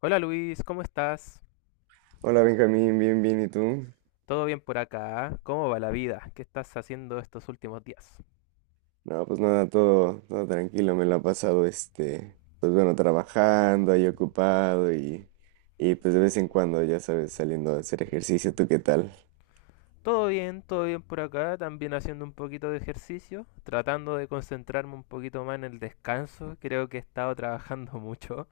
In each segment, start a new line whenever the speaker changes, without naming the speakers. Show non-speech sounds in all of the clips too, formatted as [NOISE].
Hola Luis, ¿cómo estás?
Hola Benjamín, bien, bien, ¿y tú?
¿Todo bien por acá? ¿Cómo va la vida? ¿Qué estás haciendo estos últimos días?
No, pues nada, todo tranquilo, me lo ha pasado pues bueno, trabajando ahí ocupado, y pues de vez en cuando, ya sabes, saliendo a hacer ejercicio. ¿Tú qué tal?
Todo bien por acá, también haciendo un poquito de ejercicio, tratando de concentrarme un poquito más en el descanso. Creo que he estado trabajando mucho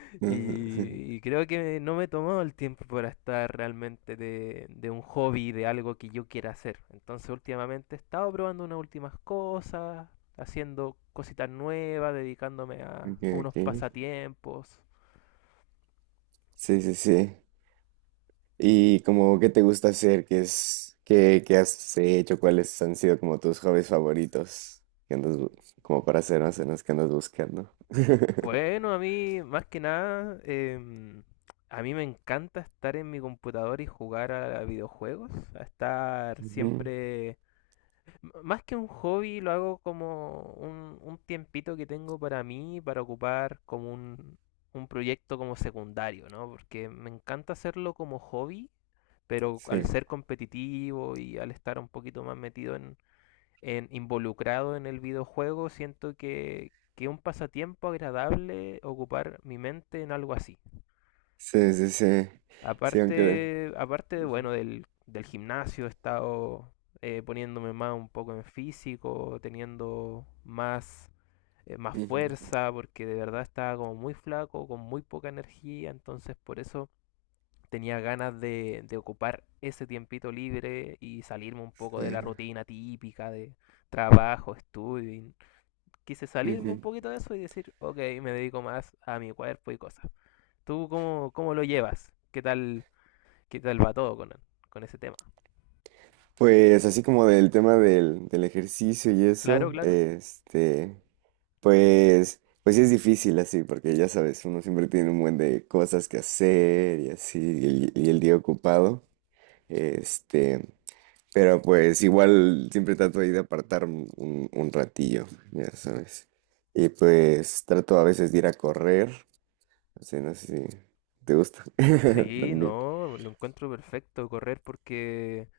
[LAUGHS] y,
[LAUGHS]
y creo que no me he tomado el tiempo para estar realmente de un hobby, de algo que yo quiera hacer. Entonces últimamente he estado probando unas últimas cosas, haciendo cositas nuevas, dedicándome a
Ok,
a unos
ok.
pasatiempos.
Sí, sí, sí. ¿Y como qué te gusta hacer? ¿Qué es, qué, qué has hecho? ¿Cuáles han sido como tus hobbies favoritos? ¿Qué andas, como para hacer más o menos que andas buscando? [LAUGHS]
Bueno, a mí, más que nada, a mí me encanta estar en mi computador y jugar a videojuegos, a estar
Ujú.
siempre, más que un hobby, lo hago como un tiempito que tengo para mí, para ocupar como un proyecto como secundario, ¿no? Porque me encanta hacerlo como hobby, pero al
Sí,
ser competitivo y al estar un poquito más metido involucrado en el videojuego, siento que es un pasatiempo agradable ocupar mi mente en algo así.
sí, sí. Sí, aunque,
Aparte, aparte de, bueno,
ujú,
del gimnasio he estado poniéndome más un poco en físico, teniendo más, más
ujú,
fuerza, porque de verdad estaba como muy flaco, con muy poca energía. Entonces por eso tenía ganas de ocupar ese tiempito libre y salirme un poco de la
eh,
rutina típica de trabajo, estudio, y quise salirme un
ujú.
poquito de eso y decir, ok, me dedico más a mi cuerpo y cosas. ¿Tú cómo, cómo lo llevas? Qué tal va todo con ese tema?
Pues así como del tema del ejercicio y
Claro,
eso,
claro.
pues, pues sí es difícil así, porque ya sabes, uno siempre tiene un buen de cosas que hacer y así, y el día ocupado, este, pero pues igual siempre trato ahí de apartar un ratillo, ya sabes, y pues trato a veces de ir a correr, o sea, no sé si te gusta [LAUGHS]
Sí,
también.
no, lo encuentro perfecto correr porque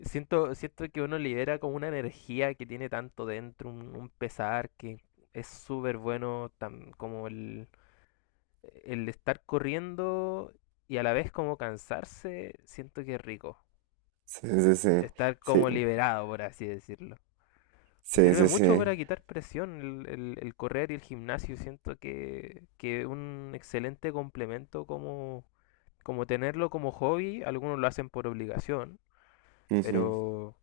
siento, siento que uno libera como una energía que tiene tanto dentro, un pesar que es súper bueno como el estar corriendo y a la vez como cansarse, siento que es rico.
Sí, sí, sí.
Estar
Sí,
como liberado, por así decirlo.
sí,
Sirve
sí,
mucho
sí.
para quitar presión el, el correr y el gimnasio. Siento que un excelente complemento como, como tenerlo como hobby. Algunos lo hacen por obligación,
Ujú.
pero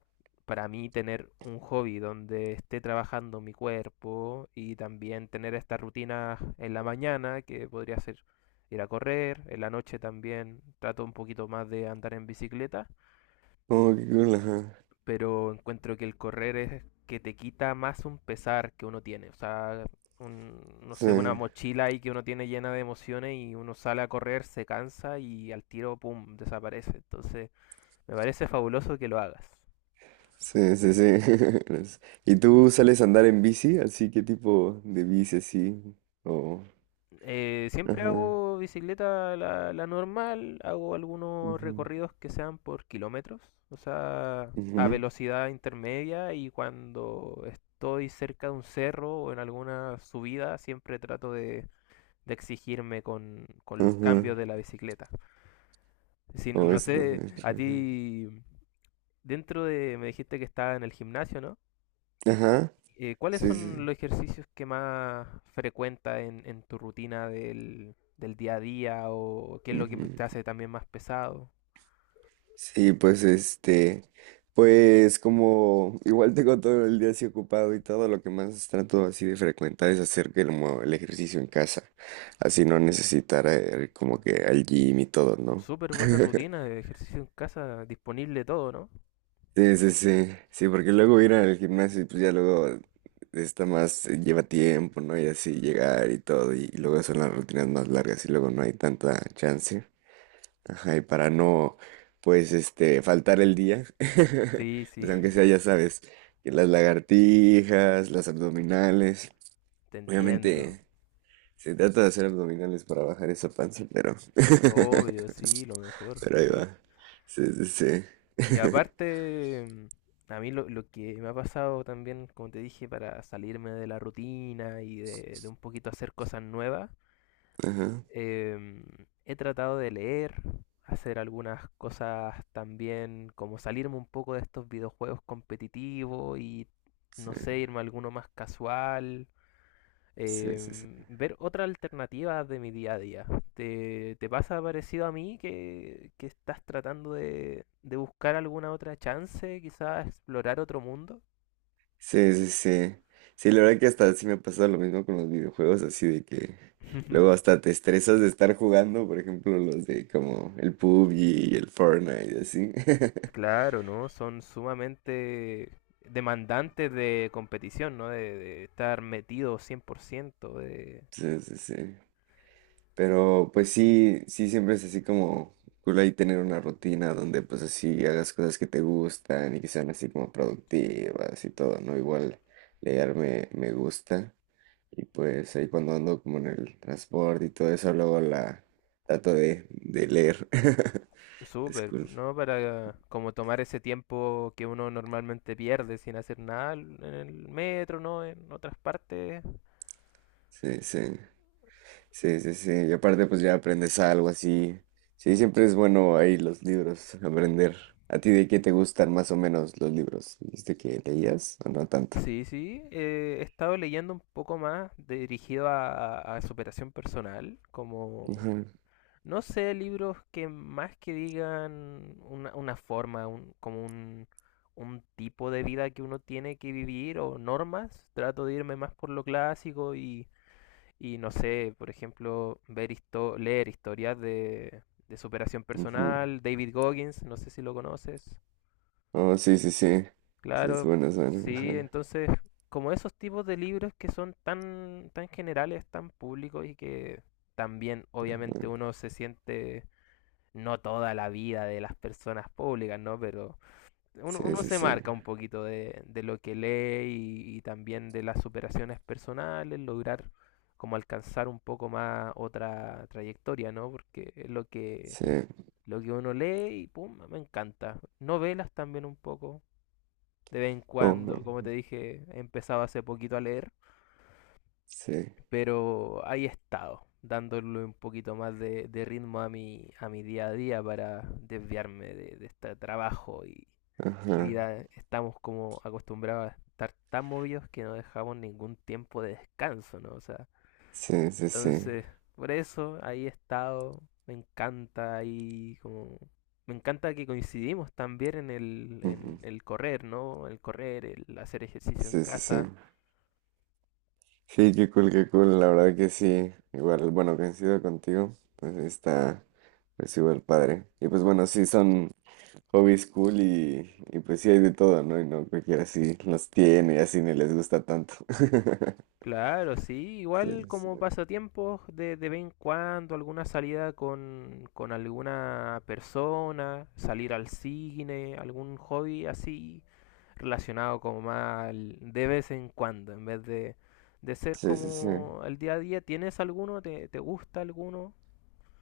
para mí tener un hobby donde esté trabajando mi cuerpo y también tener estas rutinas en la mañana, que podría ser ir a correr, en la noche también trato un poquito más de andar en bicicleta,
Oh, qué cool, ajá.
pero encuentro que el correr es que te quita más un pesar que uno tiene. O sea, un, no
Sí,
sé, una mochila ahí que uno tiene llena de emociones y uno sale a correr, se cansa y al tiro, ¡pum!, desaparece. Entonces, me parece fabuloso que lo hagas.
sí, sí, sí. [LAUGHS] ¿Y tú sales a andar en bici? ¿Así qué tipo de bici así? O...
Siempre
Ajá.
hago bicicleta la, la normal, hago algunos
Ujú,
recorridos que sean por kilómetros, o sea, a
ujú,
velocidad intermedia, y cuando estoy cerca de un cerro o en alguna subida siempre trato de exigirme con los
ajá.
cambios de la bicicleta. Si, no,
O
no
eso
sé,
también.
a
Ajá.
ti, dentro de, me dijiste que estaba en el gimnasio, ¿no?
Ajá,
¿Cuáles son
sí,
los ejercicios que más frecuentas en tu rutina del, del día a día, o qué es
sí.
lo que te hace también más pesado?
Sí, pues pues como igual tengo todo el día así ocupado y todo lo que más trato así de frecuentar es hacer que el ejercicio en casa, así no necesitar como que al gym y todo, ¿no?
Súper buena rutina, ejercicio en casa, disponible todo, ¿no?
Sí, sí, sí, sí, porque luego ir al gimnasio y pues ya luego está más, lleva tiempo, ¿no? Y así llegar y todo, y luego son las rutinas más largas y luego no hay tanta chance. Ajá, y para no, pues, faltar el día,
Sí,
[LAUGHS]
sí,
pues aunque sea, ya
[LAUGHS]
sabes, que las lagartijas, las abdominales,
te entiendo.
obviamente se trata de hacer abdominales para bajar esa panza, pero,
Obvio,
[LAUGHS]
sí, lo mejor,
pero ahí
sí.
va. Sí, sí, sí.
Y
[LAUGHS]
aparte, a mí lo que me ha pasado también, como te dije, para salirme de la rutina y de un poquito hacer cosas nuevas,
Ajá,
em, he tratado de leer, hacer algunas cosas también, como salirme un poco de estos videojuegos competitivos no
sí,
sé, irme a alguno más casual,
sí, sí. Sí.
ver otra alternativa de mi día a día. ¿Te, te pasa parecido a mí que estás tratando de buscar alguna otra chance, quizás explorar otro mundo?
Sí, sí, sí. Sí, la verdad que hasta sí me pasa lo mismo con los videojuegos, así de que
[LAUGHS]
luego hasta te estresas de estar jugando, por ejemplo, los de como el pub y el Fortnite y así. [LAUGHS]
Claro, ¿no? Son sumamente demandantes de competición, ¿no? De estar metido 100%, de...
Sí, sí, sí. Pero pues sí, sí, siempre es así como cool ahí tener una rutina donde pues así hagas cosas que te gustan y que sean así como productivas y todo, ¿no? Igual leer me gusta. Y pues ahí cuando ando como en el transporte y todo eso, luego la trato de leer. [LAUGHS] Es
Súper,
cool.
¿no? Para como tomar ese tiempo que uno normalmente pierde sin hacer nada en el metro, ¿no? En otras partes,
Sí, sí. Sí, sí, sí. Y aparte pues ya aprendes algo así. Sí, siempre es bueno ahí los libros, aprender. ¿A ti de qué te gustan más o menos los libros? ¿Viste que leías o no tanto?
sí, sí, he estado leyendo un poco más dirigido a, a superación personal, como,
Ajá,
no sé, libros que más que digan una forma, como un tipo de vida que uno tiene que vivir o normas, trato de irme más por lo clásico y no sé, por ejemplo, ver leer historias de superación
ujú.
personal, David Goggins, no sé si lo conoces.
Oh, sí, sí, sí. Sí, es
Claro,
bueno, es bueno.
sí,
Ajá,
entonces, como esos tipos de libros que son tan, tan generales, tan públicos, y que también
ajá.
obviamente uno se siente, no toda la vida de las personas públicas, ¿no? Pero uno,
Sí,
uno
sí,
se
sí.
marca un poquito de lo que lee, y también de las superaciones personales, lograr como alcanzar un poco más otra trayectoria, ¿no? Porque es
Sí.
lo que uno lee y pum, me encanta. Novelas también un poco. De vez en cuando,
Oh,
como te dije, he empezado hace poquito a leer,
sí.
pero ahí he estado dándole un poquito más de ritmo a mi día a día, para desviarme de este trabajo y
Ajá.
vida. Estamos como acostumbrados a estar tan movidos que no dejamos ningún tiempo de descanso, ¿no? O sea,
Sí, sí, sí.
entonces, por eso ahí he estado, me encanta ahí como... Me encanta que coincidimos también en
Ujú.
el correr, ¿no? El correr, el hacer ejercicio en
Sí, sí, sí.
casa.
Sí, qué cool, qué cool. La verdad que sí. Igual, bueno, coincido contigo. Pues sí está, pues igual padre. Y pues bueno, sí, son hobbies cool y pues sí hay de todo, ¿no? Y no cualquiera sí los tiene y así ni les gusta tanto. [LAUGHS]
Claro, sí,
Sí,
igual
sí,
como pasatiempos de vez en cuando, alguna salida con alguna persona, salir al cine, algún hobby así relacionado como más de vez en cuando, en vez de ser
sí, sí, sí.
como el día a día. ¿Tienes alguno? ¿Te, te gusta alguno?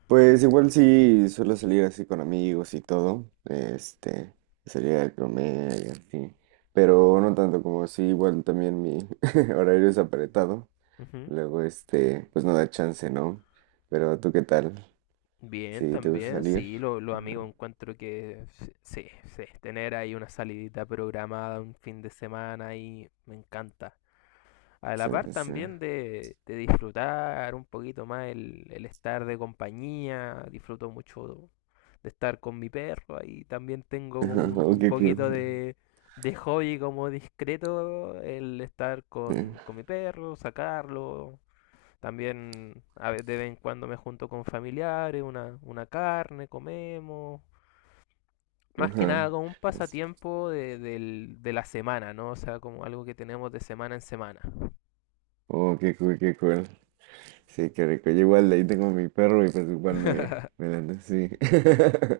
Pues igual sí suelo salir así con amigos y todo, salir a comer y así, pero no tanto como sí, igual también mi [LAUGHS] horario es apretado.
Ujú.
Luego, pues no da chance, ¿no? Pero tú, ¿qué tal?
Bien,
¿Sí te gusta
también,
salir?
sí, los
Ajá.
amigos encuentro que sí, sí, tener ahí una salidita programada un fin de semana ahí me encanta. A la
Sí,
par
sí, sí.
también
[LAUGHS]
de disfrutar un poquito más el estar de compañía, disfruto mucho de estar con mi perro, ahí también tengo como
Ajá, oh,
un
qué cool.
poquito de hobby como discreto el estar
Sí,
con mi perro, sacarlo, también a de vez en cuando me junto con familiares, una carne, comemos. Más que nada
ajá.
como un
Es-
pasatiempo de, de la semana, ¿no? O sea, como algo que tenemos de semana en semana.
Oh, qué cool, qué cool. Sí, qué rico. Yo igual de ahí tengo mi perro y pues igual me dan así.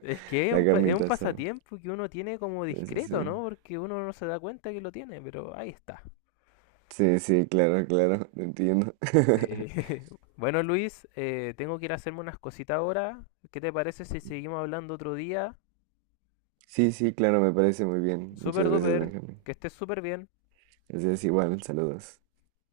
Es que es
La
un, es un
carnita asada.
pasatiempo que uno tiene como
Sí, sí, sí.
discreto, ¿no? Porque uno no se da cuenta que lo tiene, pero ahí está.
Sí, sí, claro, claro, te entiendo.
Sí.
[LAUGHS]
[LAUGHS] Bueno, Luis, tengo que ir a hacerme unas cositas ahora. ¿Qué te parece si seguimos hablando otro día?
Sí, sí, claro, me parece muy bien. Muchas
Super
gracias,
duper,
Benjamín.
que estés súper bien.
Así es igual, saludos.